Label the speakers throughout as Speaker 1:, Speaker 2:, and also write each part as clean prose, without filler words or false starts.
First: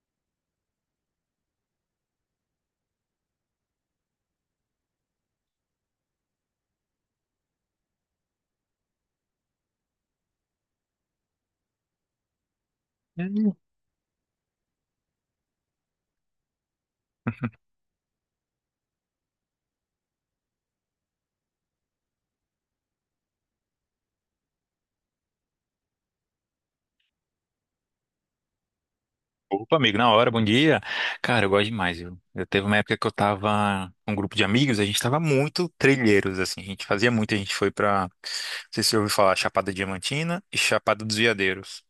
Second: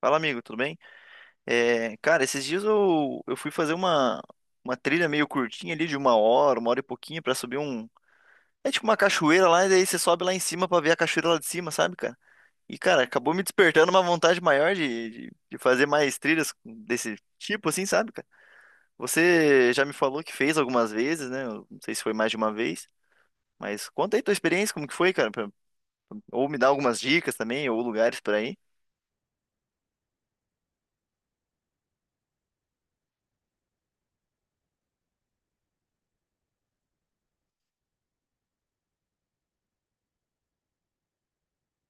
Speaker 1: Fala, amigo, tudo bem? É, cara, esses dias eu fui fazer uma trilha meio curtinha ali, de uma hora e pouquinho, pra subir um. É tipo uma cachoeira lá, e daí você sobe lá em cima pra ver a cachoeira lá de cima, sabe, cara? E, cara, acabou me
Speaker 2: Hum.
Speaker 1: despertando uma vontade maior de fazer mais trilhas desse tipo, assim, sabe, cara? Você já me falou que fez algumas vezes, né? Eu não sei se foi mais de uma vez, mas conta aí tua experiência, como que foi, cara? Ou me dá algumas dicas também, ou lugares pra ir.
Speaker 2: Opa, amigo, na hora, bom dia. Cara, eu gosto demais, viu? Eu teve uma época que eu tava com um grupo de amigos, a gente tava muito trilheiros, assim, a gente fazia muito, a gente foi pra, não sei se você ouviu falar, Chapada Diamantina e Chapada dos Veadeiros.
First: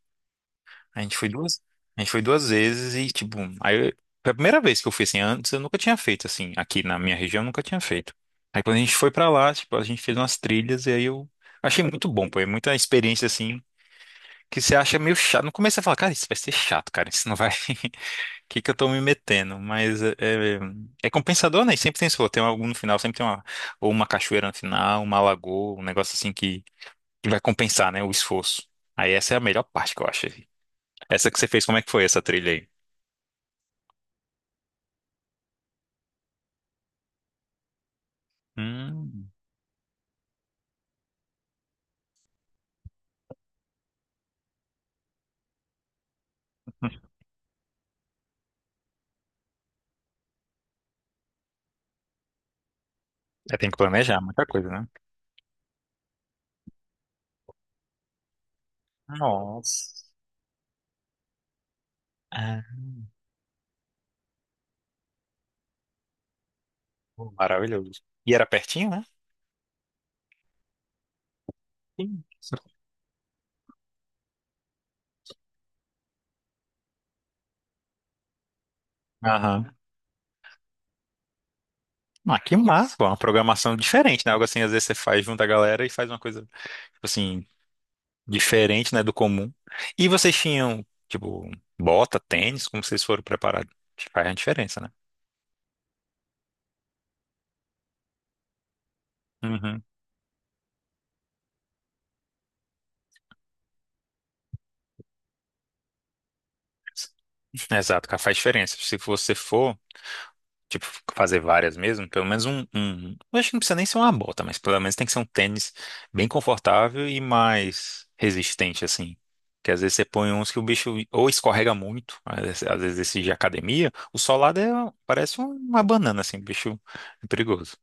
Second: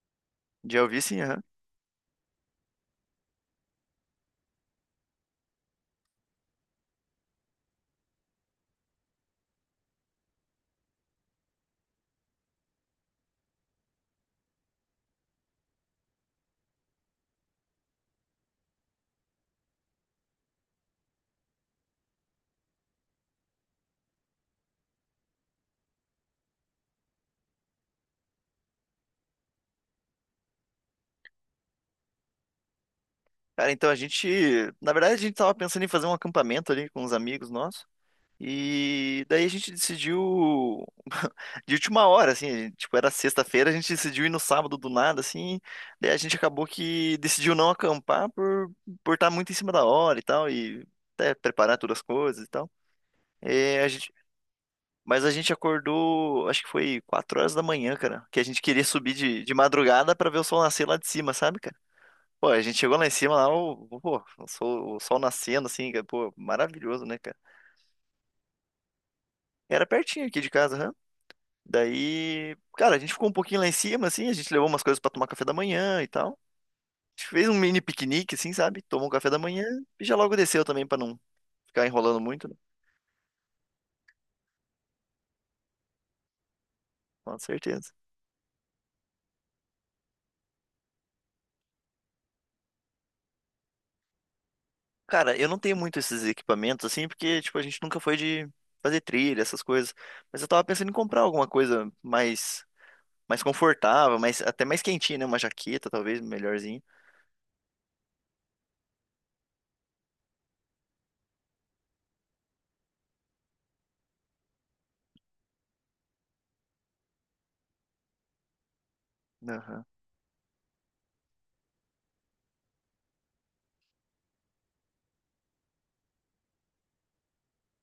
Speaker 1: Já ouvi,
Speaker 2: A gente
Speaker 1: sim.
Speaker 2: foi duas, a gente foi duas vezes e, tipo, foi a primeira vez que eu fui, assim, antes eu nunca tinha feito, assim, aqui na minha região eu nunca tinha feito. Aí quando a gente foi pra lá, tipo, a gente fez umas trilhas e aí eu achei muito bom, pô, é muita experiência, assim, que você acha meio chato. No começo você fala, cara, isso vai ser chato, cara, isso não vai. Que eu tô me metendo? Mas é compensador, né? E sempre tem, sei lá, tem algo no final, sempre tem ou uma cachoeira no final, uma lagoa, um negócio assim que vai compensar, né? O esforço. Aí essa é a melhor parte que eu acho, assim. Essa que você fez, como é que foi essa trilha aí?
Speaker 1: Cara, então a gente, na verdade a gente tava pensando em fazer um acampamento ali com uns amigos nossos. E
Speaker 2: Hum.
Speaker 1: daí a gente decidiu de última hora, assim, tipo, era sexta-feira, a gente decidiu ir no sábado do nada, assim. Daí a gente acabou que decidiu não acampar por estar muito em cima da hora e tal e até preparar todas as coisas e tal.
Speaker 2: É, tem que
Speaker 1: É, a gente,
Speaker 2: planejar muita coisa, né?
Speaker 1: mas a gente acordou, acho que foi 4 horas da manhã, cara, que a gente queria subir de
Speaker 2: Nossa.
Speaker 1: madrugada pra ver o sol nascer lá de cima, sabe, cara? Pô, a
Speaker 2: Ah,
Speaker 1: gente chegou lá em cima, lá, o, pô, o sol nascendo, assim, cara, pô, maravilhoso, né,
Speaker 2: pô,
Speaker 1: cara?
Speaker 2: maravilhoso. E era pertinho, né?
Speaker 1: Era pertinho aqui de casa, né?
Speaker 2: Sim.
Speaker 1: Daí, cara, a gente ficou um pouquinho lá em cima, assim, a gente levou umas coisas pra tomar café da manhã e tal. A gente fez um mini piquenique, assim, sabe? Tomou um café da manhã
Speaker 2: Aham.
Speaker 1: e já logo desceu também pra não ficar enrolando
Speaker 2: Ah,
Speaker 1: muito, né?
Speaker 2: que massa, pô, uma programação diferente, né? Algo assim, às vezes você faz junto a galera e faz uma coisa, tipo
Speaker 1: Com
Speaker 2: assim,
Speaker 1: certeza.
Speaker 2: diferente, né, do comum. E vocês tinham, tipo, bota, tênis, como vocês foram preparados? Que faz a diferença, né?
Speaker 1: Cara, eu não tenho muito esses equipamentos, assim, porque, tipo, a gente nunca foi de fazer trilha, essas
Speaker 2: Uhum.
Speaker 1: coisas. Mas eu tava pensando em comprar alguma coisa mais, mais confortável, mais, até mais quentinha, né? Uma jaqueta, talvez, melhorzinha.
Speaker 2: Exato, cara, faz diferença. Se você for, tipo, fazer várias mesmo, pelo menos um. Eu acho que não precisa nem ser uma bota, mas pelo menos tem que ser um tênis bem confortável e mais resistente, assim. Porque às
Speaker 1: Aham.
Speaker 2: vezes você põe uns que o bicho ou escorrega muito, às vezes esse de academia, o solado é, parece uma banana, assim, o bicho é perigoso.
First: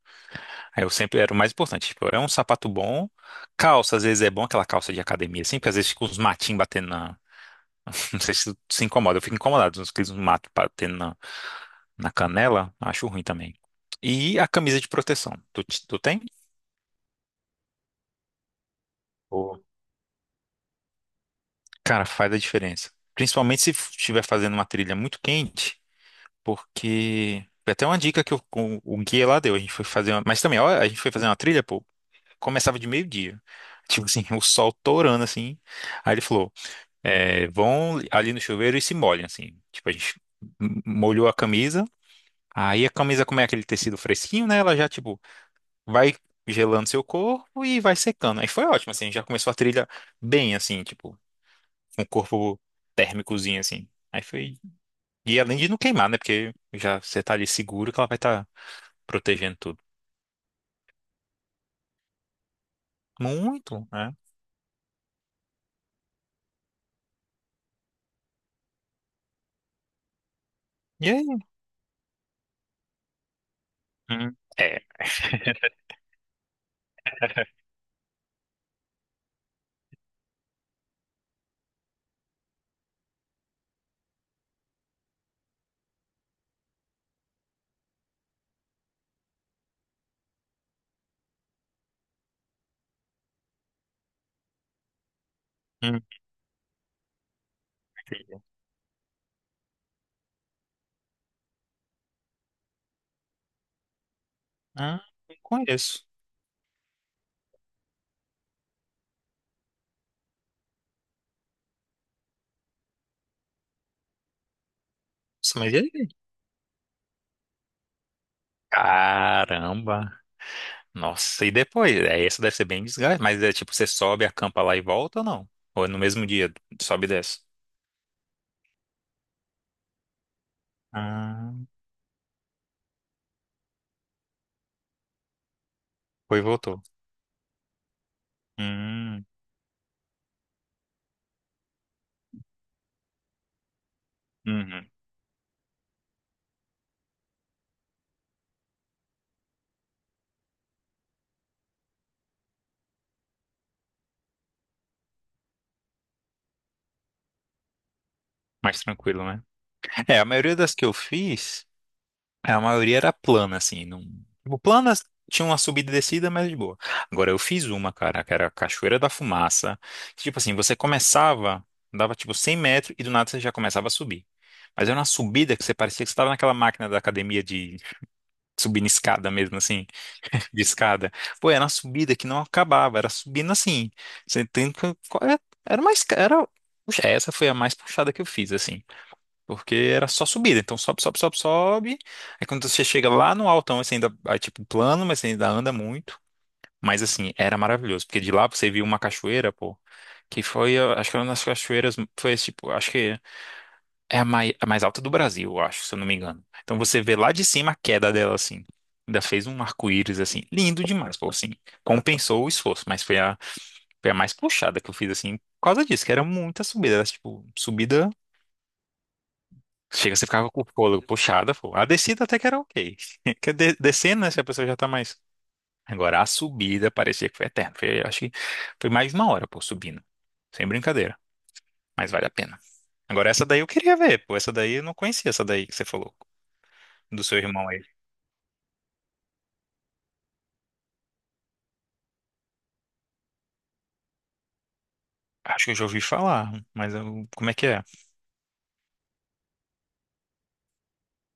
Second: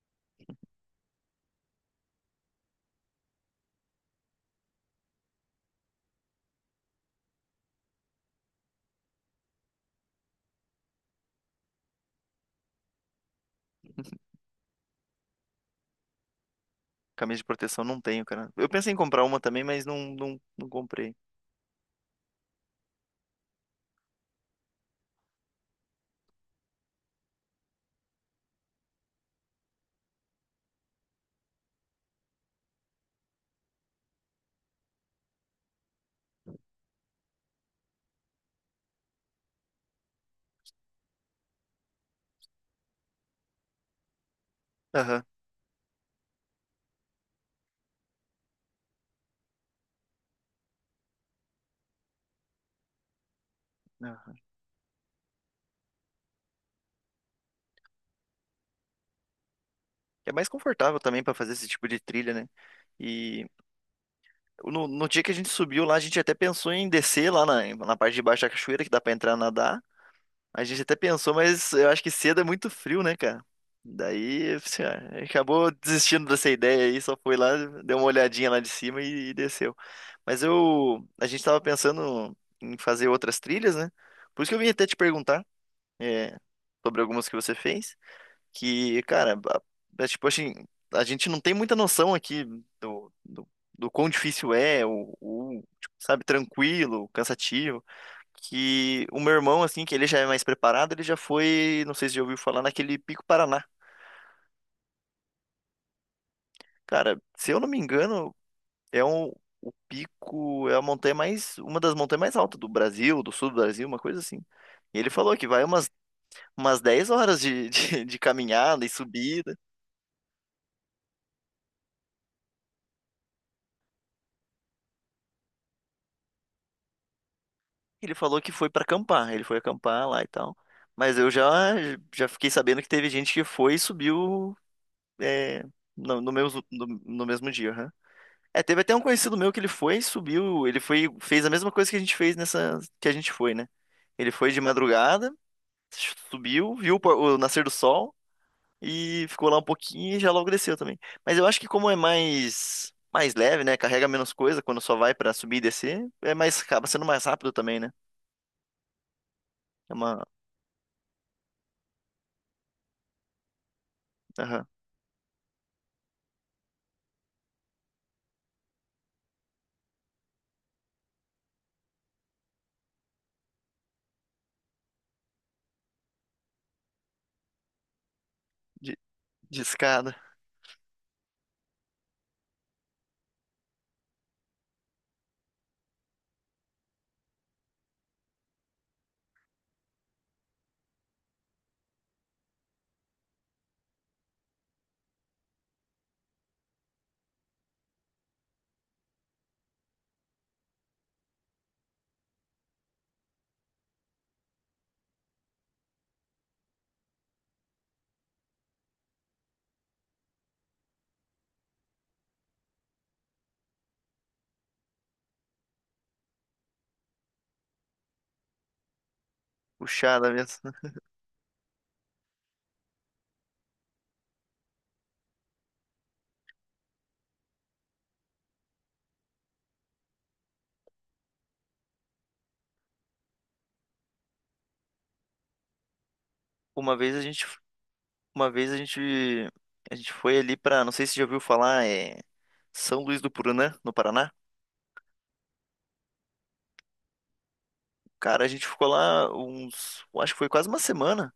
Speaker 2: Aí eu sempre era o mais importante. Tipo, é um sapato bom, calça, às vezes é bom aquela calça de academia, assim, porque às vezes fica uns matinhos batendo na. Não sei se tu se incomoda, eu fico incomodado com aqueles matos batendo na canela, acho ruim também. E a camisa de proteção, tu tem?
Speaker 1: Camisa de proteção não tenho, cara. Eu pensei em comprar uma
Speaker 2: Ou-
Speaker 1: também, mas não comprei.
Speaker 2: Cara, faz a diferença. Principalmente se estiver fazendo uma trilha muito quente, porque. Foi até uma dica que o guia lá deu, a gente foi fazer uma. Mas também, ó, a gente foi fazer uma trilha, pô, começava de meio-dia. Tipo assim, o sol torando assim. Aí ele falou. É, vão ali no chuveiro e se molham, assim. Tipo, a gente molhou a camisa, aí a camisa, como é aquele tecido fresquinho, né? Ela já, tipo,
Speaker 1: Aham.
Speaker 2: vai gelando seu corpo e vai secando. Aí foi ótimo, assim, já começou a trilha bem, assim, tipo, com o corpo térmicozinho, assim. Aí
Speaker 1: Aham.
Speaker 2: foi. E além de não queimar, né? Porque já você tá ali seguro que ela vai estar protegendo tudo.
Speaker 1: É mais confortável também pra fazer esse tipo de trilha, né? E
Speaker 2: Muito, né?
Speaker 1: no dia que a gente subiu lá, a gente até pensou em descer lá na parte de baixo da cachoeira, que dá pra entrar nadar. A gente até
Speaker 2: E
Speaker 1: pensou,
Speaker 2: aí?
Speaker 1: mas eu acho que cedo é muito frio, né, cara? Daí,
Speaker 2: É.
Speaker 1: assim, ah, acabou desistindo dessa ideia aí, só foi lá, deu uma olhadinha lá de cima e desceu. A gente tava pensando em fazer outras trilhas, né? Por isso que eu vim até te perguntar. É, sobre algumas que você fez, que, cara, é tipo assim, a gente não tem muita noção aqui do, do, do quão difícil é, tipo,
Speaker 2: Hum,
Speaker 1: sabe, tranquilo, cansativo,
Speaker 2: entendi.
Speaker 1: que o meu irmão, assim, que ele já é mais preparado, ele já foi, não sei se já ouviu falar, naquele Pico Paraná.
Speaker 2: Ah, não conheço.
Speaker 1: Cara, se eu não me engano, é um, o pico, é a montanha mais, uma das montanhas mais altas do Brasil, do sul do Brasil, uma coisa assim. E ele falou que
Speaker 2: Nossa,
Speaker 1: vai
Speaker 2: mas e aí?
Speaker 1: umas 10 horas de caminhada e subida.
Speaker 2: Caramba! Nossa, e depois? É, essa deve ser bem desgaste, mas é tipo, você sobe, acampa lá e volta ou não? Ou é no mesmo dia, sobe e desce?
Speaker 1: Ele falou que foi pra acampar, ele foi acampar lá e tal. Mas eu
Speaker 2: Ah,
Speaker 1: já fiquei sabendo que teve gente que foi e subiu é,
Speaker 2: foi e voltou.
Speaker 1: no mesmo dia, aham. É, teve até um
Speaker 2: Hum,
Speaker 1: conhecido meu que ele foi, subiu, ele foi, fez a mesma coisa que a gente fez nessa que a gente foi, né? Ele foi de
Speaker 2: uhum.
Speaker 1: madrugada, subiu, viu o nascer do sol e ficou lá um pouquinho e já logo desceu também. Mas eu acho que como é mais leve, né? Carrega menos coisa quando só vai pra subir e descer, é mais acaba sendo mais rápido também, né?
Speaker 2: Mais tranquilo, né?
Speaker 1: É
Speaker 2: É,
Speaker 1: uma,
Speaker 2: a maioria das que eu fiz, a maioria era plana, assim. Não. Tipo,
Speaker 1: aham.
Speaker 2: planas tinha uma subida e descida, mas de boa. Agora, eu fiz uma, cara, que era a Cachoeira da Fumaça. Que, tipo assim, você começava, dava tipo 100 metros e do nada você já começava a subir. Mas era uma subida que você parecia que você estava naquela máquina da academia de subindo escada mesmo,
Speaker 1: De
Speaker 2: assim,
Speaker 1: escada,
Speaker 2: de escada. Pô, era uma subida que não acabava, era subindo assim. Você tem que. Era mais. Era, puxa, essa foi a mais puxada que eu fiz, assim. Porque era só subida. Então sobe, sobe, sobe, sobe. Aí quando você chega lá no altão, você ainda. Aí, tipo, plano, mas você ainda anda muito. Mas assim, era maravilhoso. Porque de lá você viu uma cachoeira, pô. Que foi, eu acho que uma das cachoeiras. Foi tipo, acho que. É a mais alta do Brasil, eu acho, se eu não me engano. Então você vê lá de cima a queda dela, assim. Ainda fez um arco-íris, assim, lindo demais, pô, assim. Compensou o esforço, mas foi a mais puxada que eu fiz, assim, por causa disso, que era muita subida, era, tipo, subida. Chega, você
Speaker 1: puxada
Speaker 2: ficava
Speaker 1: mesmo,
Speaker 2: com o
Speaker 1: né?
Speaker 2: fôlego puxada, pô. A descida até que era ok. Descendo, né, se a pessoa já tá mais. Agora, a subida parecia que foi eterna. Foi, acho que foi mais de uma hora, pô, subindo. Sem brincadeira, mas vale a pena. Agora, essa daí eu queria ver, pô. Essa daí eu não conhecia, essa daí que você falou,
Speaker 1: Uma vez a
Speaker 2: do seu
Speaker 1: gente,
Speaker 2: irmão aí.
Speaker 1: uma vez a gente foi ali pra, não sei se já ouviu falar, é São Luís do Purunã, no Paraná.
Speaker 2: Acho que eu já ouvi falar, como é que é?
Speaker 1: Cara, a gente ficou lá uns, eu acho que foi quase uma semana.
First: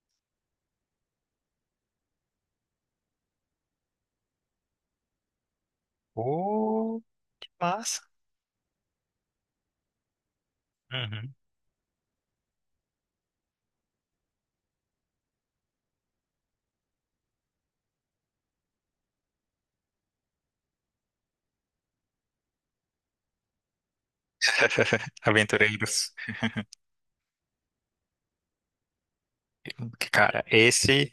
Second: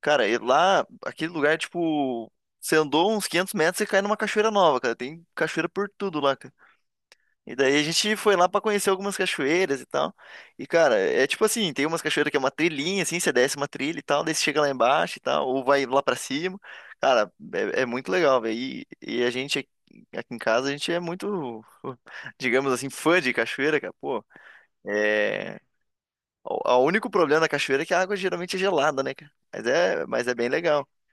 Speaker 1: Cara, e lá, aquele lugar, tipo, você andou uns 500 metros e cai numa cachoeira nova, cara. Tem cachoeira por tudo lá, cara.
Speaker 2: Ô, que
Speaker 1: E daí a
Speaker 2: massa.
Speaker 1: gente foi lá pra conhecer algumas cachoeiras e tal. E, cara, é
Speaker 2: Uhum.
Speaker 1: tipo assim, tem umas cachoeiras que é uma trilhinha, assim, você desce uma trilha e tal, daí você chega lá embaixo e tal, ou vai lá pra cima. Cara, é muito legal, velho. E a gente aqui em casa, a gente é muito, digamos assim, fã de cachoeira, cara. Pô, é...
Speaker 2: Aventureiros.
Speaker 1: O único problema da cachoeira é que a água geralmente é gelada, né, cara? Mas é
Speaker 2: Cara,
Speaker 1: bem legal.
Speaker 2: esse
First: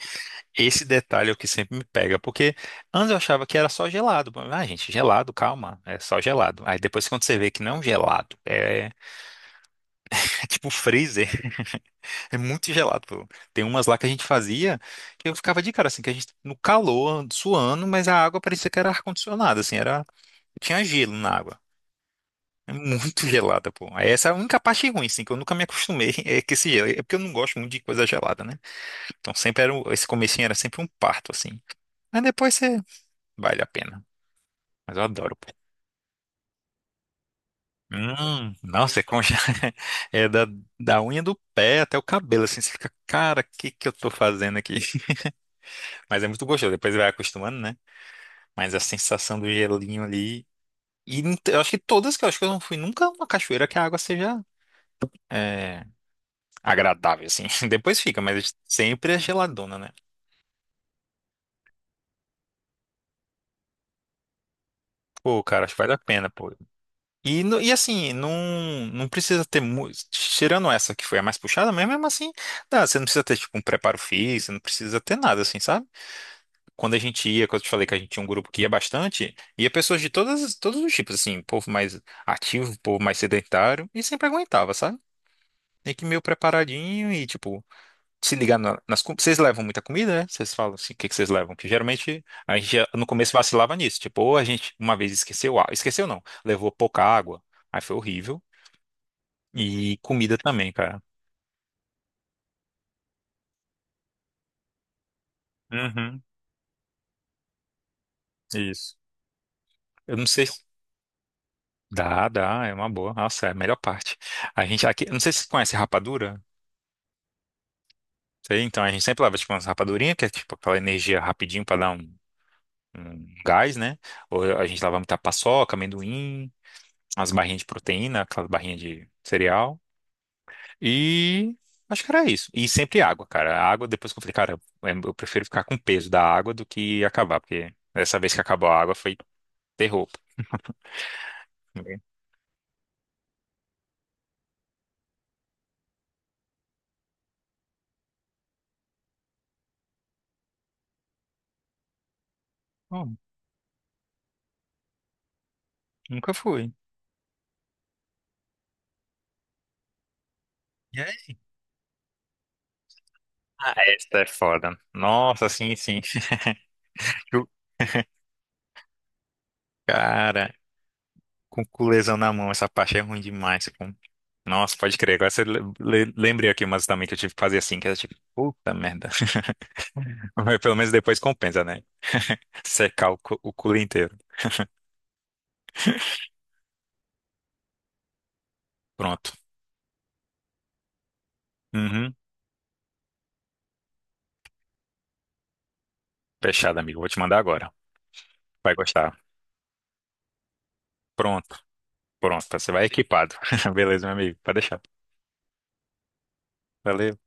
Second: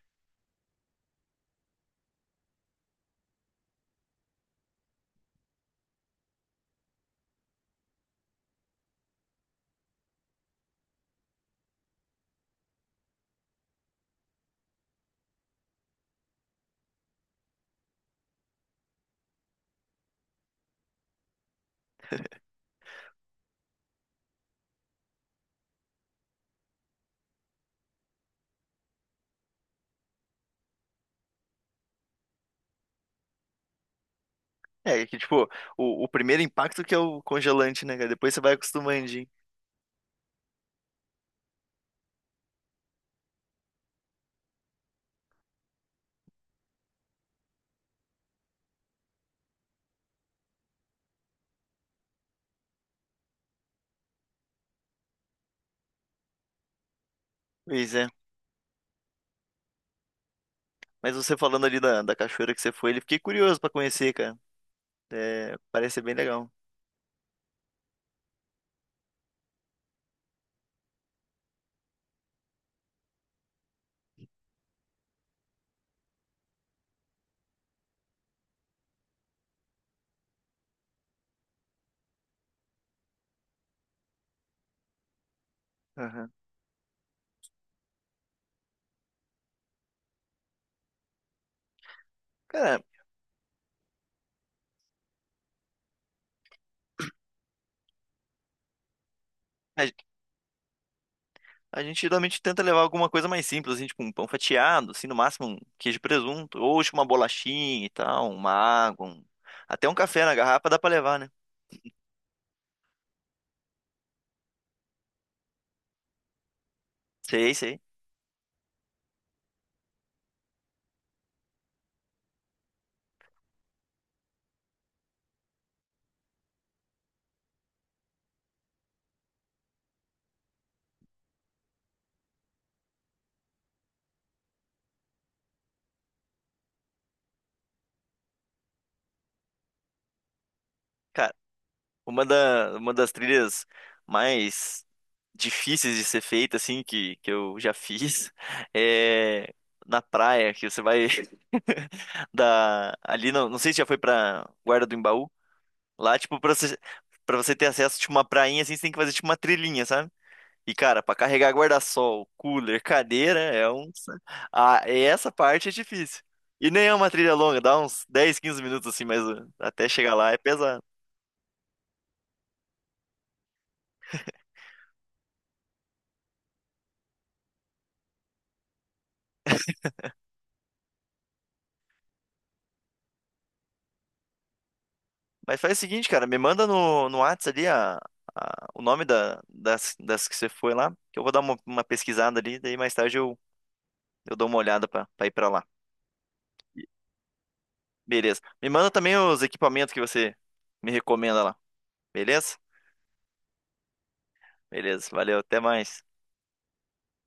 Speaker 2: esse detalhe é o que sempre me pega, porque antes eu achava que era só gelado. Ah, gente, gelado, calma, é só gelado. Aí depois quando você vê que não é um gelado, é tipo um freezer, é muito gelado, pô. Tem umas lá que a gente fazia que eu ficava de cara assim, que a gente no calor, suando, mas a água parecia que era ar-condicionado, assim, era tinha gelo na água. É muito gelada, pô. Essa é a única parte ruim, assim, que eu nunca me acostumei. É que esse gelo. É porque eu não gosto muito de coisa gelada, né? Então sempre era. Esse comecinho era sempre um parto, assim. Mas depois você. Vale a pena. Mas eu
Speaker 1: É que,
Speaker 2: adoro,
Speaker 1: tipo,
Speaker 2: pô.
Speaker 1: o primeiro impacto que é o congelante, né, cara? Depois você vai
Speaker 2: Nossa,
Speaker 1: acostumando, hein?
Speaker 2: é da unha do pé até o cabelo, assim, você fica, cara, o que que eu tô fazendo aqui? Mas é muito gostoso, depois vai acostumando, né? Mas a sensação do gelinho ali, e não te- eu acho que todas que eu acho que eu não fui nunca a uma cachoeira que a água seja é, agradável, assim.
Speaker 1: Pois
Speaker 2: Depois
Speaker 1: é.
Speaker 2: fica, mas sempre é geladona, né?
Speaker 1: Mas você falando ali da cachoeira que você foi, ele fiquei curioso pra conhecer, cara.
Speaker 2: Pô,
Speaker 1: É,
Speaker 2: cara, acho que vale
Speaker 1: parece
Speaker 2: a
Speaker 1: ser bem
Speaker 2: pena,
Speaker 1: legal.
Speaker 2: pô. E assim, não precisa ter muito. Tirando essa que foi a mais puxada, mas mesmo assim, dá, você não precisa ter, tipo, um preparo físico, não precisa ter nada, assim, sabe? Quando a gente ia, quando eu te falei que a gente tinha um grupo que ia bastante, ia pessoas de todos os tipos, assim, povo mais ativo, povo mais sedentário, e sempre aguentava, sabe? Tem que ir meio
Speaker 1: Aham.
Speaker 2: preparadinho e, tipo. Se ligar nas comidas. Vocês levam muita comida, né? Vocês falam assim, o que que vocês levam? Porque geralmente a gente
Speaker 1: Cara,
Speaker 2: já, no começo vacilava nisso. Tipo, ou a gente uma vez esqueceu, esqueceu não, levou pouca água, aí foi horrível.
Speaker 1: a,
Speaker 2: E comida também, cara.
Speaker 1: a gente geralmente tenta levar alguma coisa mais simples, assim, tipo um pão fatiado, assim, no máximo um queijo e
Speaker 2: Uhum,
Speaker 1: presunto, ou tipo uma bolachinha e tal, uma
Speaker 2: isso.
Speaker 1: água, até um
Speaker 2: Eu
Speaker 1: café
Speaker 2: não
Speaker 1: na
Speaker 2: sei.
Speaker 1: garrafa dá pra levar, né?
Speaker 2: Dá, dá, é uma boa. Nossa, é a melhor parte. A gente aqui, eu não sei se você conhece rapadura.
Speaker 1: Sei, sei.
Speaker 2: Sei, então a gente sempre leva tipo umas rapadurinhas, que é tipo aquela energia rapidinho pra dar um gás, né? Ou a gente leva muita paçoca, amendoim, umas barrinhas de proteína, aquelas barrinhas de cereal. E acho que era isso. E sempre água, cara. A água, depois que eu falei, cara, eu prefiro ficar com o peso da água do que acabar, porque dessa vez que acabou a água foi terror.
Speaker 1: Cara, uma das trilhas mais difíceis de ser feita, assim, que eu já fiz, é na praia, que você vai da,
Speaker 2: Bom,
Speaker 1: ali, não sei se já foi pra Guarda do Embaú, lá,
Speaker 2: nunca
Speaker 1: tipo,
Speaker 2: fui.
Speaker 1: pra você ter acesso, tipo, uma prainha, assim, você tem que fazer, tipo, uma trilhinha, sabe? E,
Speaker 2: E
Speaker 1: cara, pra
Speaker 2: aí?
Speaker 1: carregar guarda-sol, cooler, cadeira, é
Speaker 2: Ah,
Speaker 1: um...
Speaker 2: essa é foda.
Speaker 1: Ah, essa
Speaker 2: Nossa,
Speaker 1: parte é
Speaker 2: sim, sim.
Speaker 1: difícil. E nem é uma trilha
Speaker 2: O
Speaker 1: longa, dá uns 10, 15 minutos, assim, mas até chegar lá é
Speaker 2: Cara,
Speaker 1: pesado.
Speaker 2: com o culesão na mão, essa parte é ruim demais, pô. Nossa, pode crer. Agora você lembrei aqui umas também que eu tive que fazer assim, que era tipo, puta merda. Mas pelo menos depois compensa, né? Secar o culo inteiro.
Speaker 1: Mas faz o seguinte, cara, me manda no Whats ali a, o nome
Speaker 2: Pronto.
Speaker 1: da, das que você foi lá, que eu vou dar uma
Speaker 2: Uhum.
Speaker 1: pesquisada ali, daí mais tarde eu dou uma olhada pra, pra ir pra lá.
Speaker 2: Fechado, amigo. Vou te mandar agora.
Speaker 1: Beleza. Me
Speaker 2: Vai
Speaker 1: manda também
Speaker 2: gostar.
Speaker 1: os equipamentos que você me recomenda lá.
Speaker 2: Pronto, pronto.
Speaker 1: Beleza?
Speaker 2: Você vai equipado. Beleza, meu amigo. Pode deixar.
Speaker 1: Beleza. Valeu, até mais.
Speaker 2: Valeu.